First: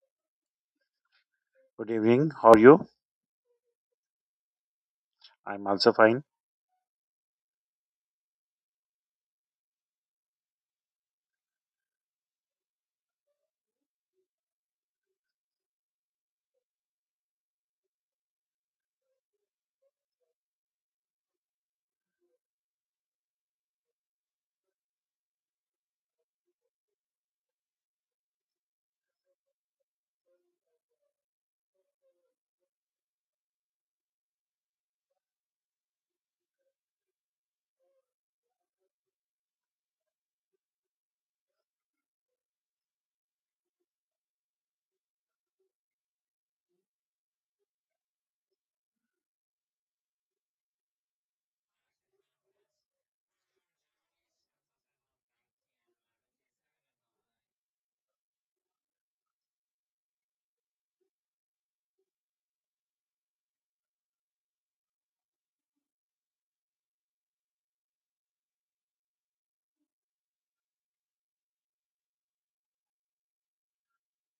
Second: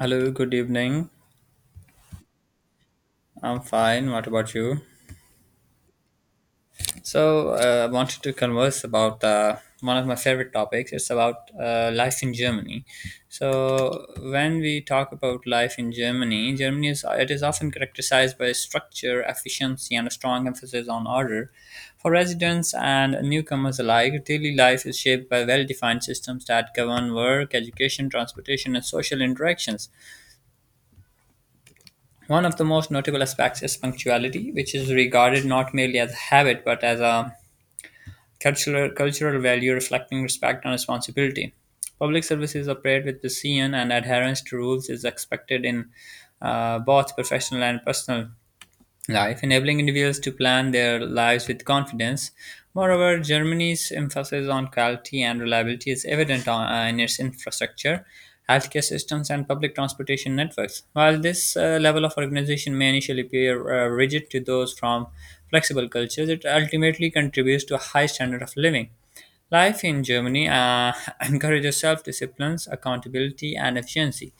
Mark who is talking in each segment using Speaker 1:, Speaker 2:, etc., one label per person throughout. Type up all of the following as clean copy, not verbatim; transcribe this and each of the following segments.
Speaker 1: Hello, good evening.
Speaker 2: Good evening. How are you?
Speaker 1: I'm fine. What about you?
Speaker 2: I'm also fine.
Speaker 1: So, I wanted to converse about one of my favorite topics. It's about life in Germany. So, when we talk about life in Germany, Germany is it is often characterized by structure, efficiency, and a strong emphasis on order. For residents and newcomers alike, daily life is shaped by well-defined systems that govern work, education, transportation, and social interactions. One of the most notable aspects is punctuality, which is regarded not merely as a habit but as a cultural value reflecting respect and responsibility. Public services operate with precision, and adherence to rules is expected in both professional and personal life, enabling individuals to plan their lives with confidence. Moreover, Germany's emphasis on quality and reliability is evident in its infrastructure, healthcare systems, and public transportation networks. While this level of organization may initially appear rigid to those from flexible cultures, it ultimately contributes to a high standard of living. Life in Germany encourages self discipline, accountability, and efficiency,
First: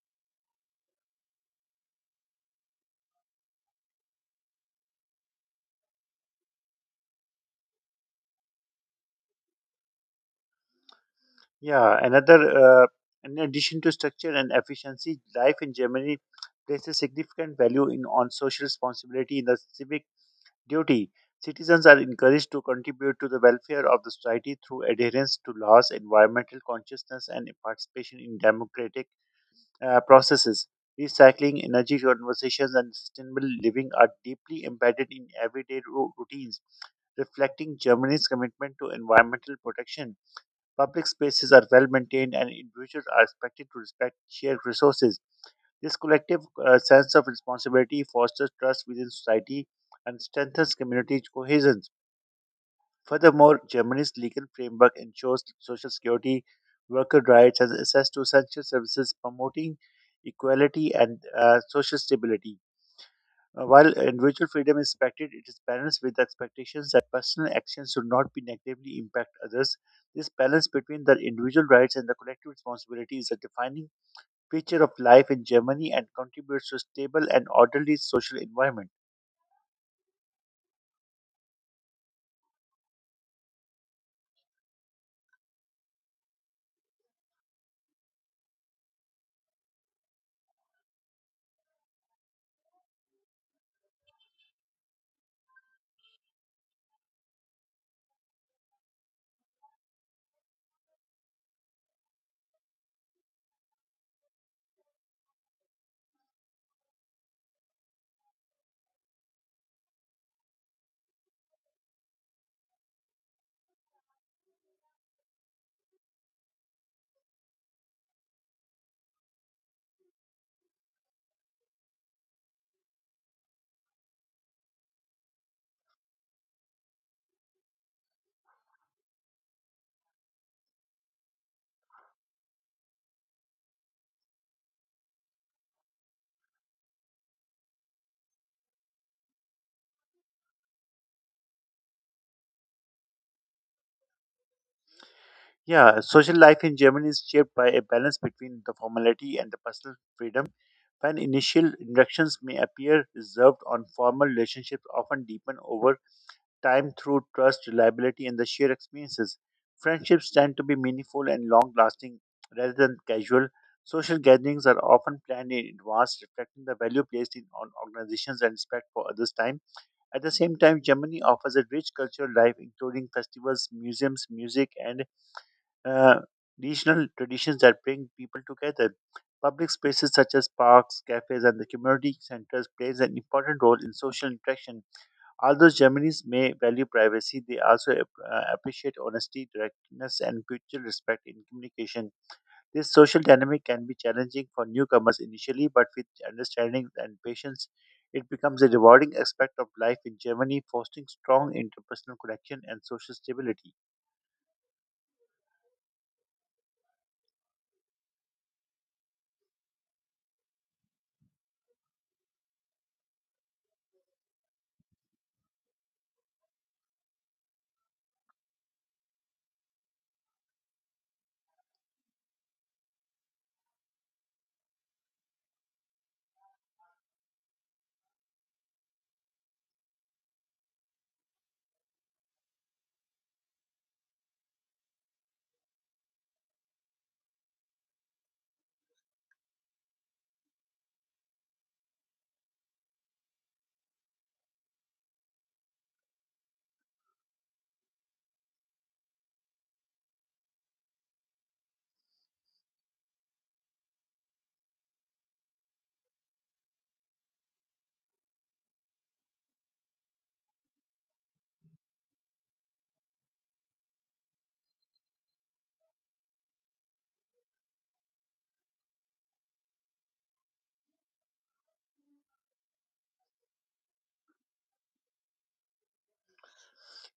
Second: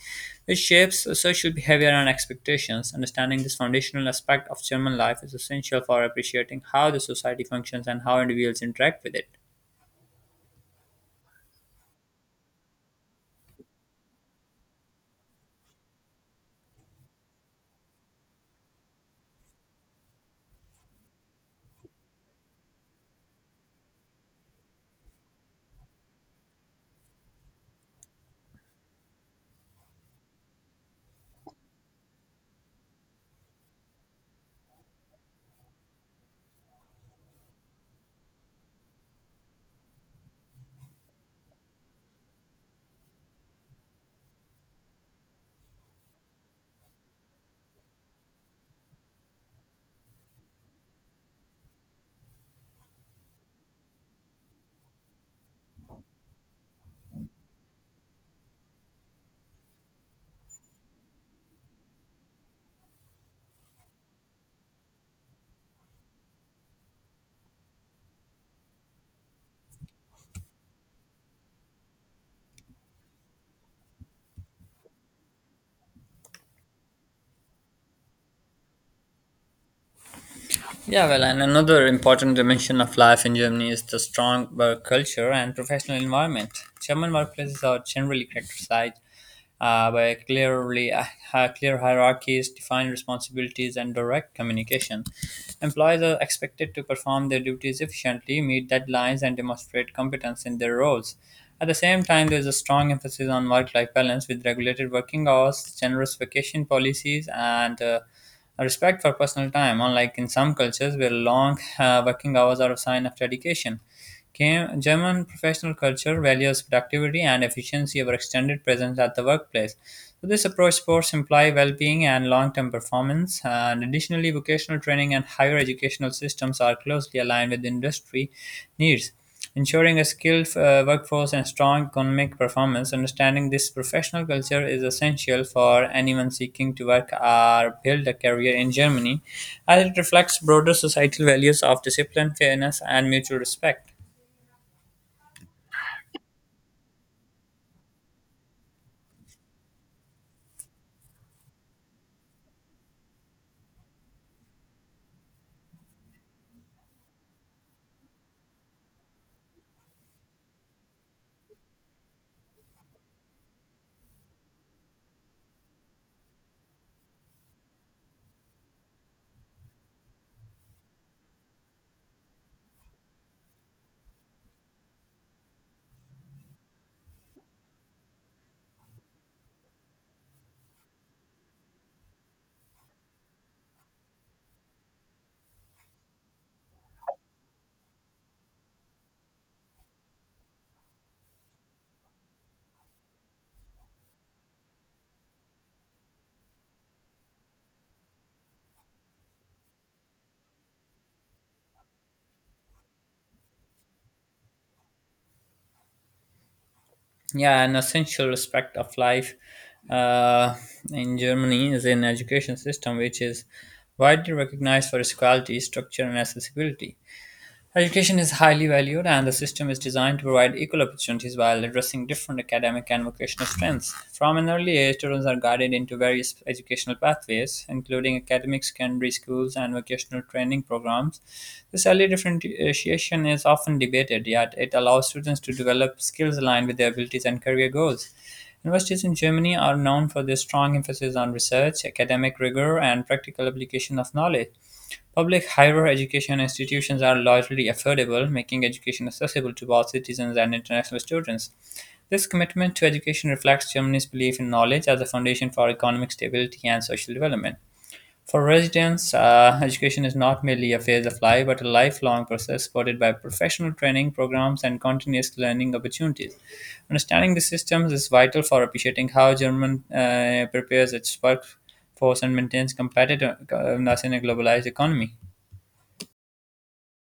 Speaker 1: which shapes social behavior and expectations. Understanding this foundational aspect of German life is essential for appreciating how the society functions and how individuals interact with it.
Speaker 2: Yeah, another, in addition to structure and efficiency, life in Germany places significant value in on social responsibility in the civic duty. Citizens are encouraged to contribute to the welfare of the society through adherence to laws, environmental consciousness, and participation in democratic processes. Recycling, energy conversations, and sustainable living are deeply embedded in everyday routines, reflecting Germany's commitment to environmental protection. Public spaces are well maintained, and individuals are expected to respect shared resources. This collective sense of responsibility fosters trust within society and strengthens community cohesion. Furthermore, Germany's legal framework ensures social security, worker rights, and access to essential services, promoting equality and social stability. While individual freedom is respected, it is balanced with the expectations that personal actions should not be negatively impact others. This balance between the individual rights and the collective responsibility is a defining feature of life in Germany and contributes to a stable and orderly social environment.
Speaker 1: Yeah, well, and another important dimension of life in Germany is the strong work culture and professional environment. German workplaces are generally characterized by clear hierarchies, defined responsibilities, and direct communication. Employees are expected to perform their duties efficiently, meet deadlines, and demonstrate competence in their roles. At the same time, there is a strong emphasis on work-life balance with regulated working hours, generous vacation policies, and a respect for personal time. Unlike in some cultures, where long working hours are a sign of dedication. German professional culture values productivity and efficiency over extended presence at the workplace. So this approach supports employee well-being and long-term performance. And additionally, vocational training and higher educational systems are closely aligned with industry needs, ensuring a skilled workforce and strong economic performance. Understanding this professional culture is essential for anyone seeking to work or build a career in Germany, as it reflects broader societal values of discipline, fairness, and mutual respect.
Speaker 2: Yeah, social life in Germany is shaped by a balance between the formality and the personal freedom. When initial interactions may appear reserved on formal relationships often deepen over time through trust, reliability, and the shared experiences. Friendships tend to be meaningful and long lasting rather than casual. Social gatherings are often planned in advance, reflecting the value placed in on organizations and respect for others' time. At the same time, Germany offers a rich cultural life, including festivals, museums, music, and uh, regional traditions that bring people together. Public spaces such as parks, cafes, and the community centers plays an important role in social interaction. Although Germans may value privacy, they also appreciate honesty, directness, and mutual respect in communication. This social dynamic can be challenging for newcomers initially, but with understanding and patience, it becomes a rewarding aspect of life in Germany, fostering strong interpersonal connection and social stability.
Speaker 1: Yeah, an essential aspect of life uh, in Germany is an education system which is widely recognized for its quality structure and accessibility. Education is highly valued, and the system is designed to provide equal opportunities while addressing different academic and vocational strengths. From an early age, students are guided into various educational pathways, including academic secondary schools and vocational training programs. This early differentiation is often debated, yet, it allows students to develop skills aligned with their abilities and career goals. Universities in Germany are known for their strong emphasis on research, academic rigor, and practical application of knowledge. Public higher education institutions are largely affordable, making education accessible to all citizens and international students. This commitment to education reflects Germany's belief in knowledge as a foundation for economic stability and social development. For residents, education is not merely a phase of life but a lifelong process supported by professional training programs and continuous learning opportunities. Understanding the systems is vital for appreciating how German prepares its workforce and maintains competitiveness in a globalized economy.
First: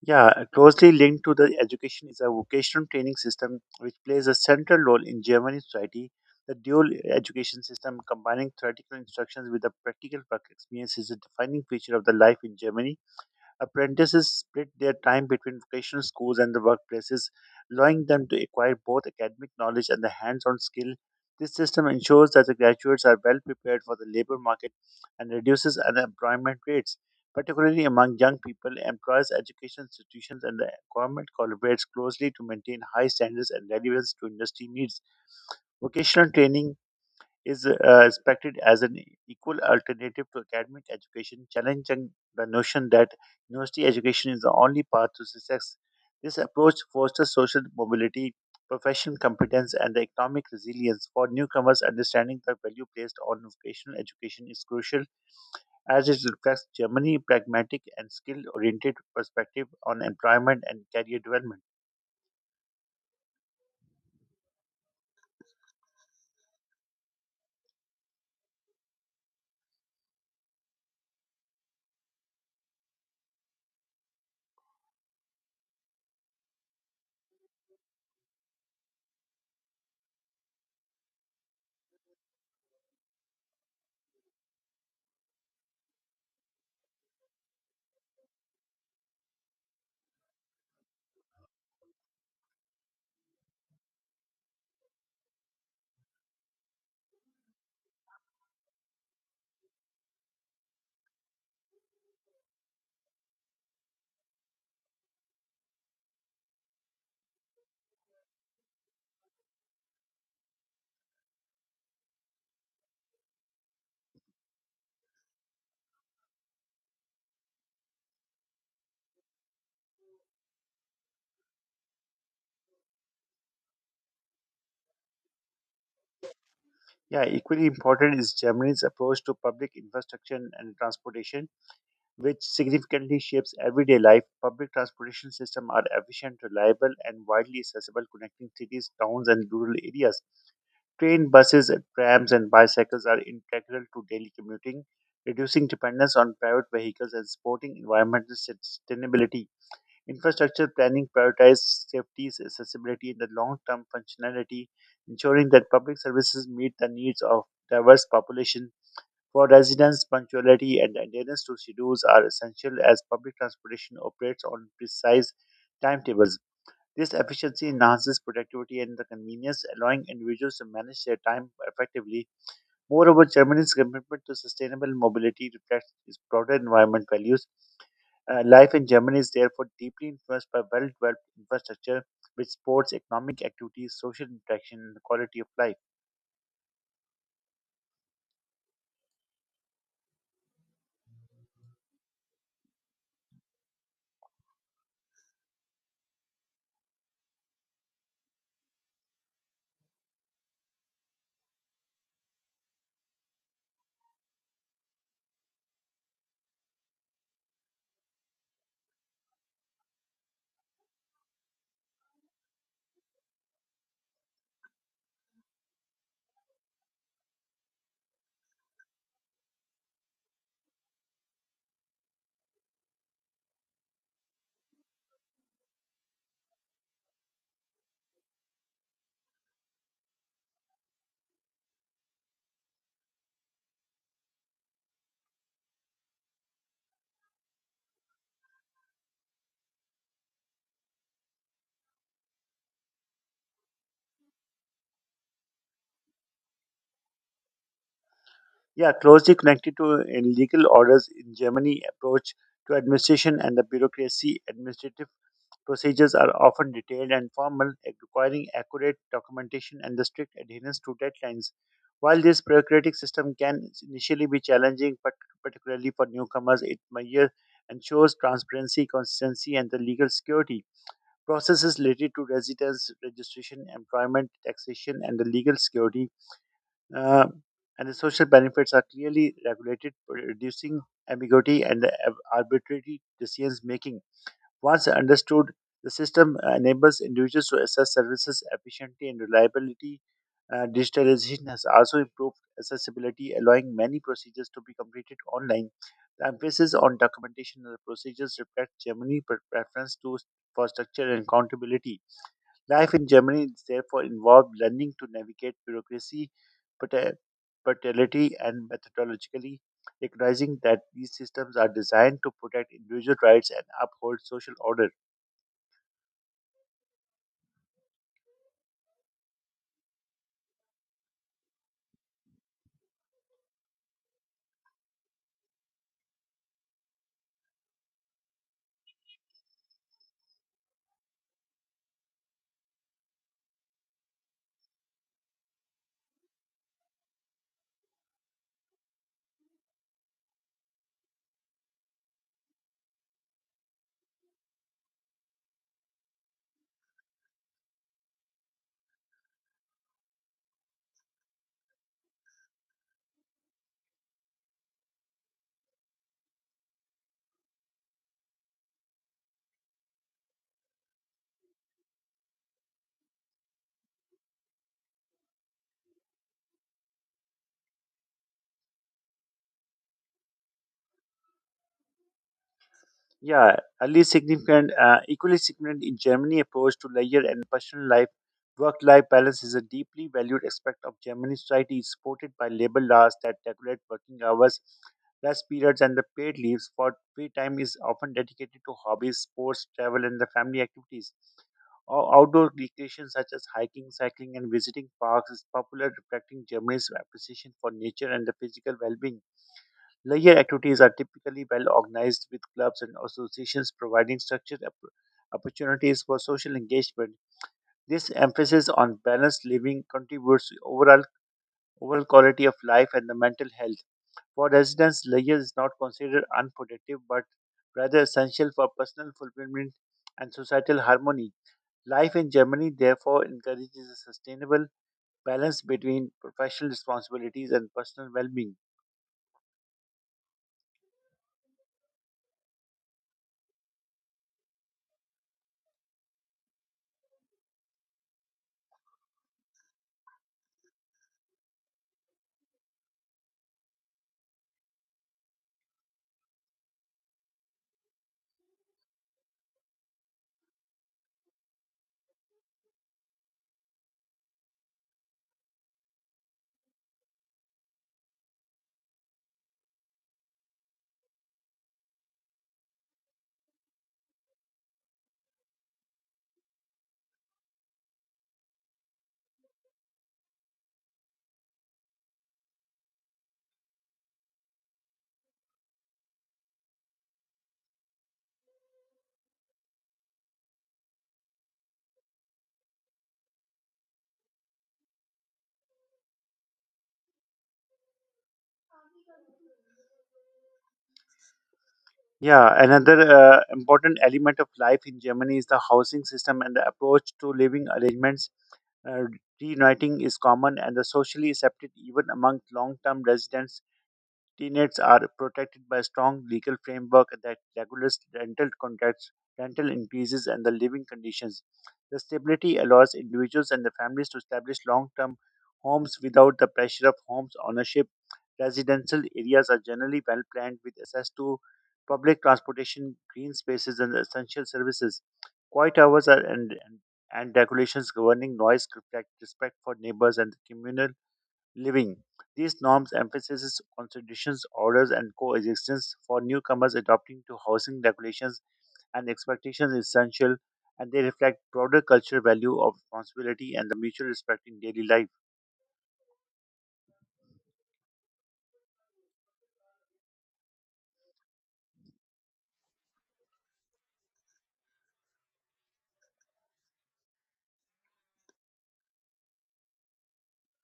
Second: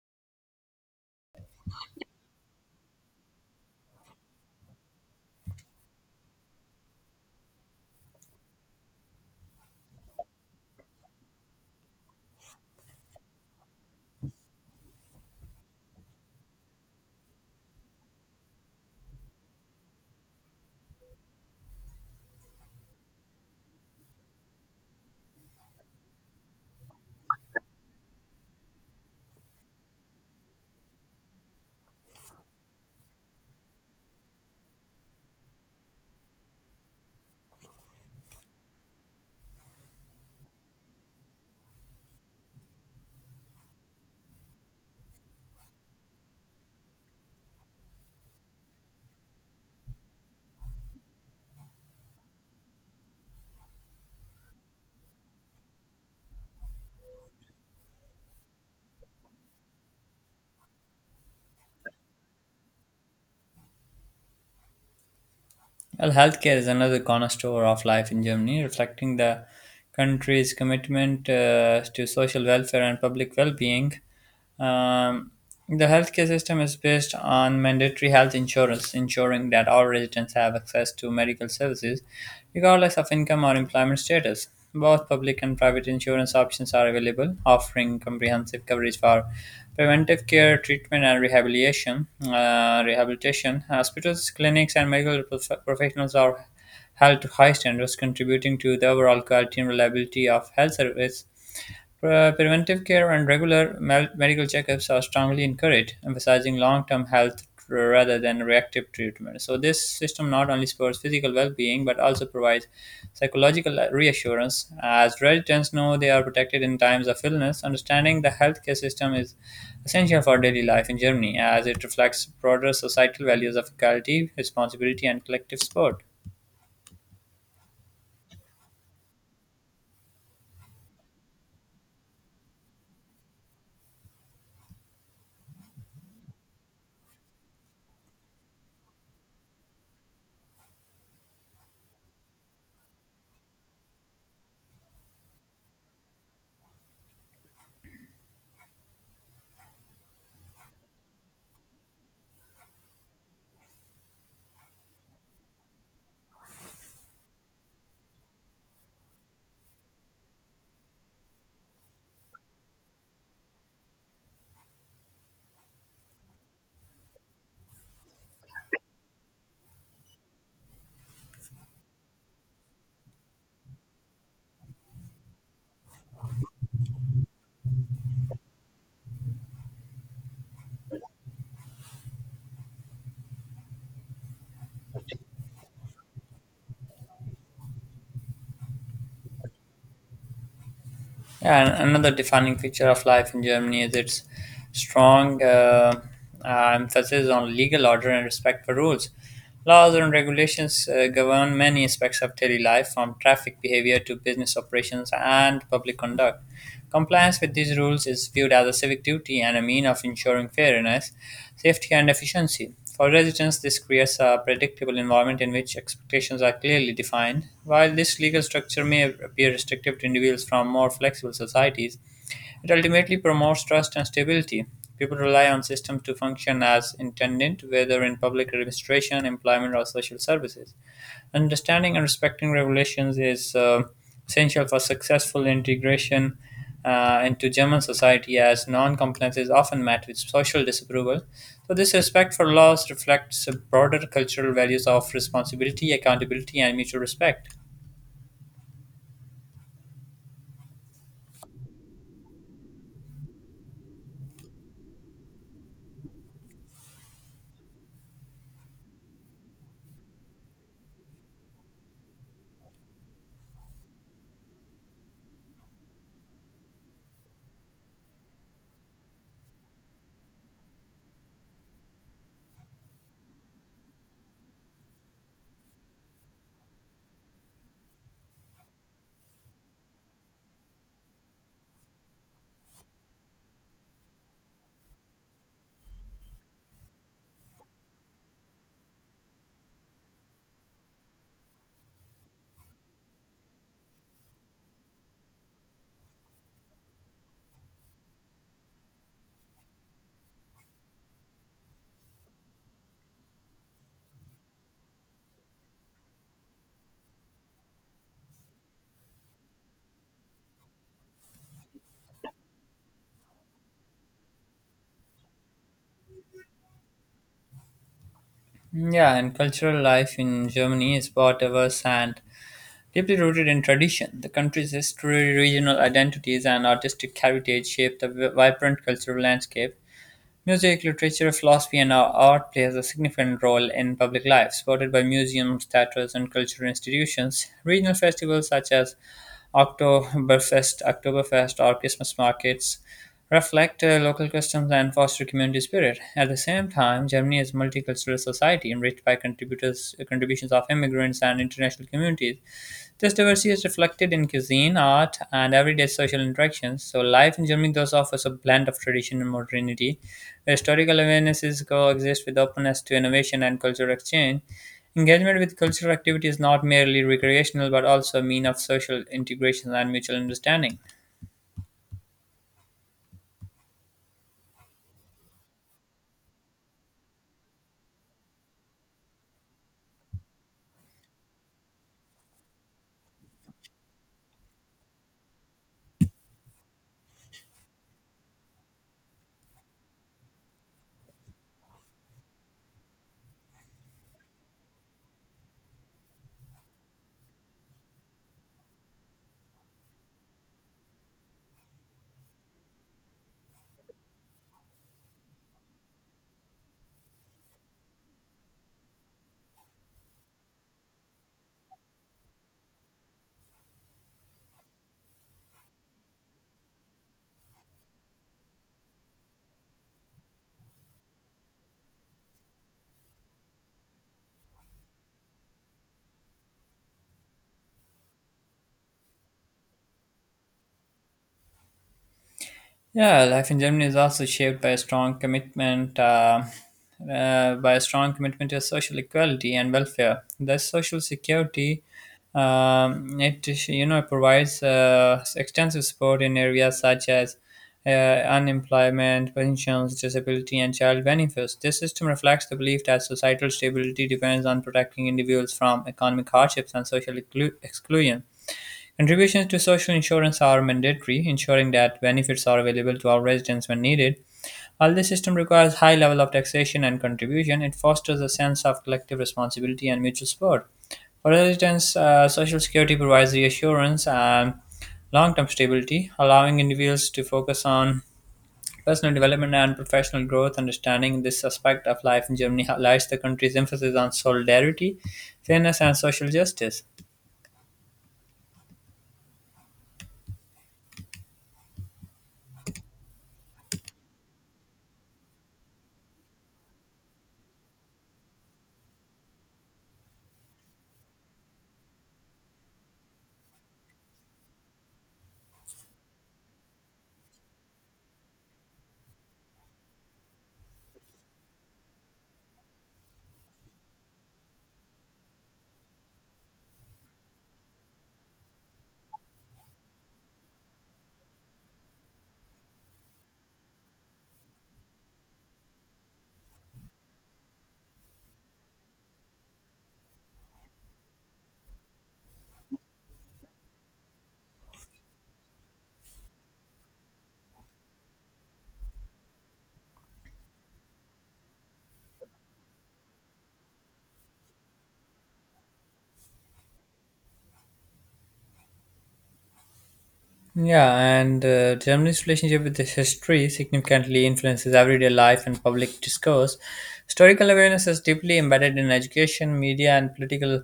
Speaker 2: Yeah, closely linked to the education is a vocational training system which plays a central role in German society. The dual education system combining theoretical instructions with the practical work experience is a defining feature of the life in Germany. Apprentices split their time between vocational schools and the workplaces, allowing them to acquire both academic knowledge and the hands on skill. This system ensures that the graduates are well prepared for the labor market and reduces unemployment rates. Particularly among young people, employers, education institutions, and the government collaborates closely to maintain high standards and relevance to industry needs. Vocational training is respected as an equal alternative to academic education, challenging the notion that university education is the only path to success. This approach fosters social mobility, professional competence, and the economic resilience. For newcomers, understanding the value placed on vocational education is crucial as it reflects Germany's pragmatic and skill-oriented perspective on employment and career development.
Speaker 1: Well, healthcare is another cornerstone of life in Germany, reflecting the country's commitment to social welfare and public well being. Um, the healthcare system is based on mandatory health insurance, ensuring that all residents have access to medical services regardless of income or employment status. Both public and private insurance options are available, offering comprehensive coverage for preventive care, treatment, and rehabilitation. Rehabilitation hospitals, clinics, and medical professionals are held to high standards, contributing to the overall quality and reliability of health service. Preventive care and regular medical checkups are strongly encouraged, emphasizing long term health rather than reactive treatment. So, this system not only supports physical well being but also provides psychological reassurance. As residents know they are protected in times of illness, understanding the healthcare system is essential for daily life in Germany as it reflects broader societal values of equality, responsibility, and collective support.
Speaker 2: Yeah, equally important is Germany's approach to public infrastructure and transportation which significantly shapes everyday life. Public transportation systems are efficient, reliable, and widely accessible, connecting cities, towns, and rural areas. Train, buses, trams, and bicycles are integral to daily commuting, reducing dependence on private vehicles and supporting environmental sustainability. Infrastructure planning prioritizes safety, accessibility, and the long-term functionality, ensuring that public services meet the needs of diverse populations. For residents, punctuality and adherence to schedules are essential as public transportation operates on precise timetables. This efficiency enhances productivity and the convenience, allowing individuals to manage their time effectively. Moreover, Germany's commitment to sustainable mobility reflects its broader environment values. Life in Germany is therefore deeply influenced by well developed infrastructure, which supports economic activities, social interaction, and the quality of life.
Speaker 1: Yeah, and another defining feature of life in Germany is its strong emphasis on legal order and respect for rules. Laws and regulations govern many aspects of daily life, from traffic behavior to business operations and public conduct. Compliance with these rules is viewed as a civic duty and a mean of ensuring fairness, safety and efficiency. For residents, this creates a predictable environment in which expectations are clearly defined. While this legal structure may appear restrictive to individuals from more flexible societies, it ultimately promotes trust and stability. People rely on systems to function as intended, whether in public administration, employment, or social services. Understanding and respecting regulations is essential for successful integration into German society, as non-compliance is often met with social disapproval. So, this respect for laws reflects broader cultural values of responsibility, accountability, and mutual respect.
Speaker 2: Yeah, closely connected to legal orders in Germany approach to administration and the bureaucracy. Administrative procedures are often detailed and formal, requiring accurate documentation and the strict adherence to deadlines. While this bureaucratic system can initially be challenging, but particularly for newcomers, it measure ensures transparency, consistency, and the legal security. Processes related to residence, registration, employment, taxation, and the legal security uh, and the social benefits are clearly regulated, reducing ambiguity and the arbitrary decisions making. Once understood, the system enables individuals to assess services efficiently and reliability. Digitalization has also improved accessibility, allowing many procedures to be completed online. The emphasis on documentation of the procedures reflects Germany's preference to for structure and accountability. Life in Germany is therefore involved learning to navigate bureaucracy, pater- paternity, and methodologically recognizing that these systems are designed to protect individual rights and uphold social order.
Speaker 1: Yeah, and cultural life in Germany is both diverse and deeply rooted in tradition. The country's history, regional identities, and artistic heritage shape the vibrant cultural landscape. Music, literature, philosophy, and our art plays a significant role in public life, supported by museums, theaters, and cultural institutions. Regional festivals such as Oktoberfest, or Christmas markets reflect local customs and foster community spirit. At the same time, Germany is a multicultural society enriched by contributions of immigrants and international communities. This diversity is reflected in cuisine, art, and everyday social interactions. So, life in Germany thus offers a blend of tradition and modernity, where historical awarenesses coexist with openness to innovation and cultural exchange. Engagement with cultural activity is not merely recreational but also a mean of social integration and mutual understanding.
Speaker 2: Yeah, equally significant in Germany approach to leisure and personal life. Work-life balance is a deeply valued aspect of German society, supported by labor laws that regulate working hours, rest periods, and the paid leaves. For free time is often dedicated to hobbies, sports, travel, and the family activities. Outdoor recreation such as hiking, cycling, and visiting parks is popular, reflecting Germany's appreciation for nature and the physical well-being. Leisure activities are typically well organized with clubs and associations providing structured opportunities for social engagement. This emphasis on balanced living contributes to overall quality of life and the mental health. For residents, leisure is not considered unproductive but rather essential for personal fulfillment and societal harmony. Life in Germany therefore encourages a sustainable balance between professional responsibilities and personal well-being.
Speaker 1: Yeah, life in Germany is also shaped by a strong commitment to social equality and welfare. The social security, it you know provides extensive support in areas such as unemployment, pensions, disability, and child benefits. This system reflects the belief that societal stability depends on protecting individuals from economic hardships and social exclusion. Contributions to social insurance are mandatory, ensuring that benefits are available to all residents when needed. While this system requires high level of taxation and contribution, it fosters a sense of collective responsibility and mutual support. For residents, Social Security provides reassurance and long term stability, allowing individuals to focus on personal development and professional growth. Understanding this aspect of life in Germany highlights the country's emphasis on solidarity, fairness, and social justice.
Speaker 2: Yeah, another important element of life in Germany is the housing system and the approach to living arrangements. Uh, reuniting is common and the socially accepted even among long-term residents tenants are protected by strong legal framework that regulates rental contracts, rental increases, and the living conditions. The stability allows individuals and the families to establish long-term homes without the pressure of homes ownership. Residential areas are generally well planned with access to public transportation, green spaces, and essential services. Quiet hours are and regulations governing noise reflect respect for neighbors and the communal living. These norms emphasizes constitutions, orders, and coexistence for newcomers adopting to housing regulations and expectations is essential, and they reflect broader cultural value of responsibility and the mutual respect in daily life.
Speaker 1: Yeah, and Germany's relationship with its history significantly influences everyday life and public discourse. Historical awareness is deeply embedded in education, media, and political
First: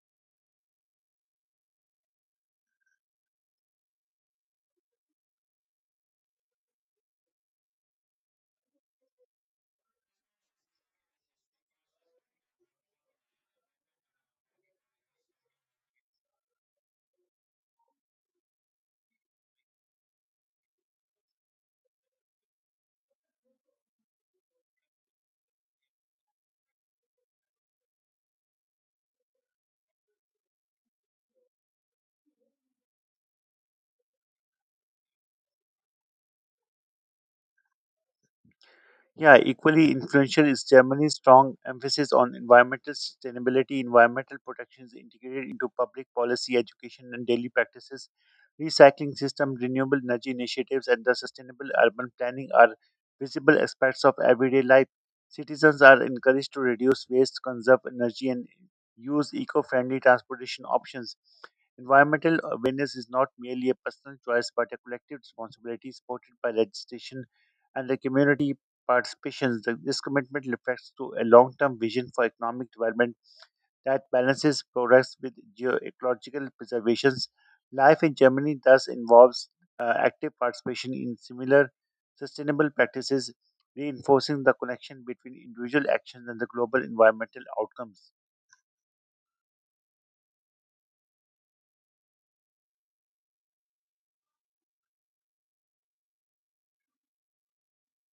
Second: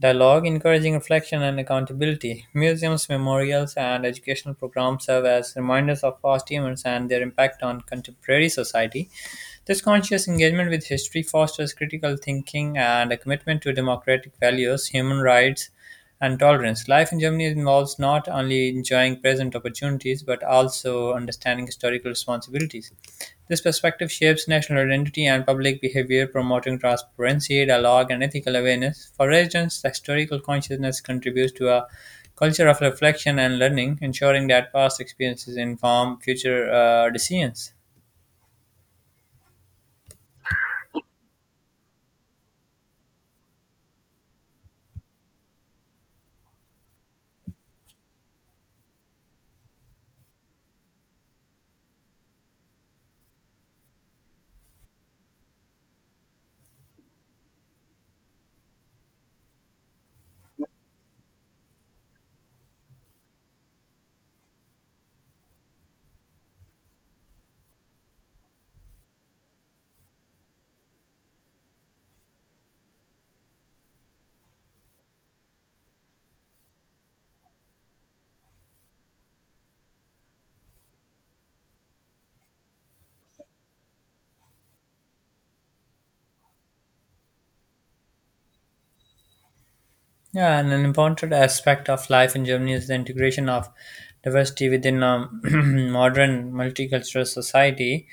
Speaker 1: dialogue, encouraging reflection and accountability. Museums, memorials, and educational programs serve as reminders of past events and their impact on contemporary society. This conscious engagement with history fosters critical thinking and a commitment to democratic values, human rights, and tolerance. Life in Germany involves not only enjoying present opportunities but also understanding historical responsibilities. This perspective shapes national identity and public behavior, promoting transparency, dialogue, and ethical awareness. For residents, the historical consciousness contributes to a culture of reflection and learning, ensuring that past experiences inform future decisions.
Speaker 2: Yeah, equally influential is Germany's strong emphasis on environmental sustainability. Environmental protection is integrated into public policy, education, and daily practices. Recycling system, renewable energy initiatives, and the sustainable urban planning are visible aspects of everyday life. Citizens are encouraged to reduce waste, conserve energy, and use eco friendly transportation options. Environmental awareness is not merely a personal choice but a collective responsibility supported by legislation and the community participations. This commitment reflects to a long-term vision for economic development that balances progress with geoecological preservations. Life in Germany thus involves active participation in similar sustainable practices, reinforcing the connection between individual actions and the global environmental outcomes.
Speaker 1: Yeah, and an important aspect of life in Germany is the integration of diversity within a modern multicultural society.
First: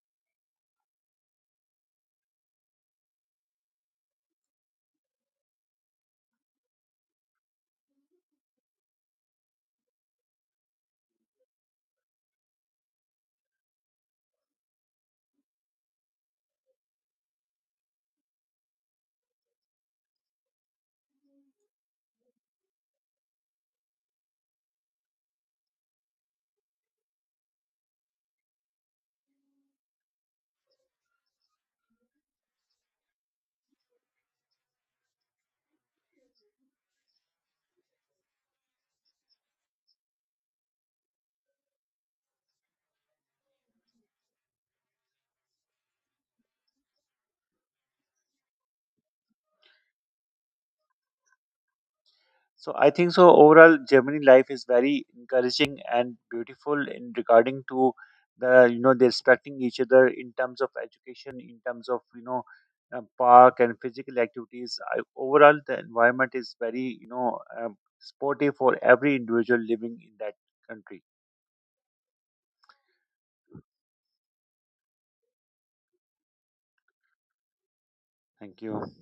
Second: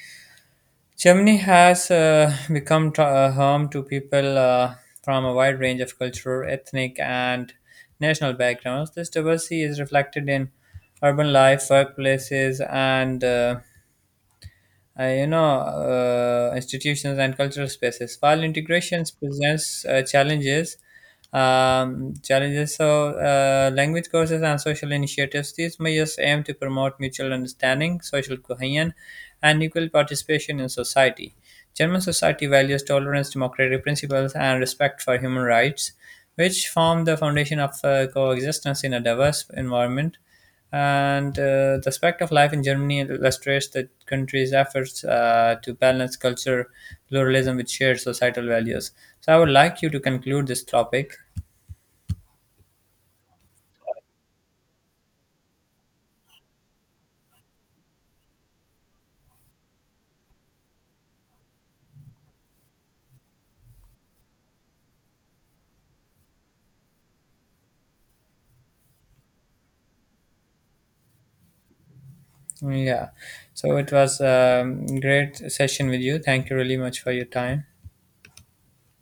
Speaker 1: Germany has become home to people from a wide range of cultural, ethnic, and national backgrounds. This diversity is reflected in urban life, workplaces, and institutions and cultural spaces. While integration presents challenges, challenges so language courses and social initiatives. These measures aim to promote mutual understanding, social cohesion, and equal participation in society. German society values tolerance, democratic principles, and respect for human rights, which form the foundation of coexistence in a diverse environment. And the aspect of life in Germany illustrates the country's efforts to balance culture pluralism with shared societal values. So I would like you to conclude this topic.
Speaker 2: So I think so overall Germany life is very encouraging and beautiful in regarding to the you know they're respecting each other in terms of education, in terms of you know park and physical activities. I, overall, the environment is very you know sporty for every individual living in that country.
Speaker 1: Yeah. So it was a great session with you. Thank you really much for your time.
Speaker 2: Thank you.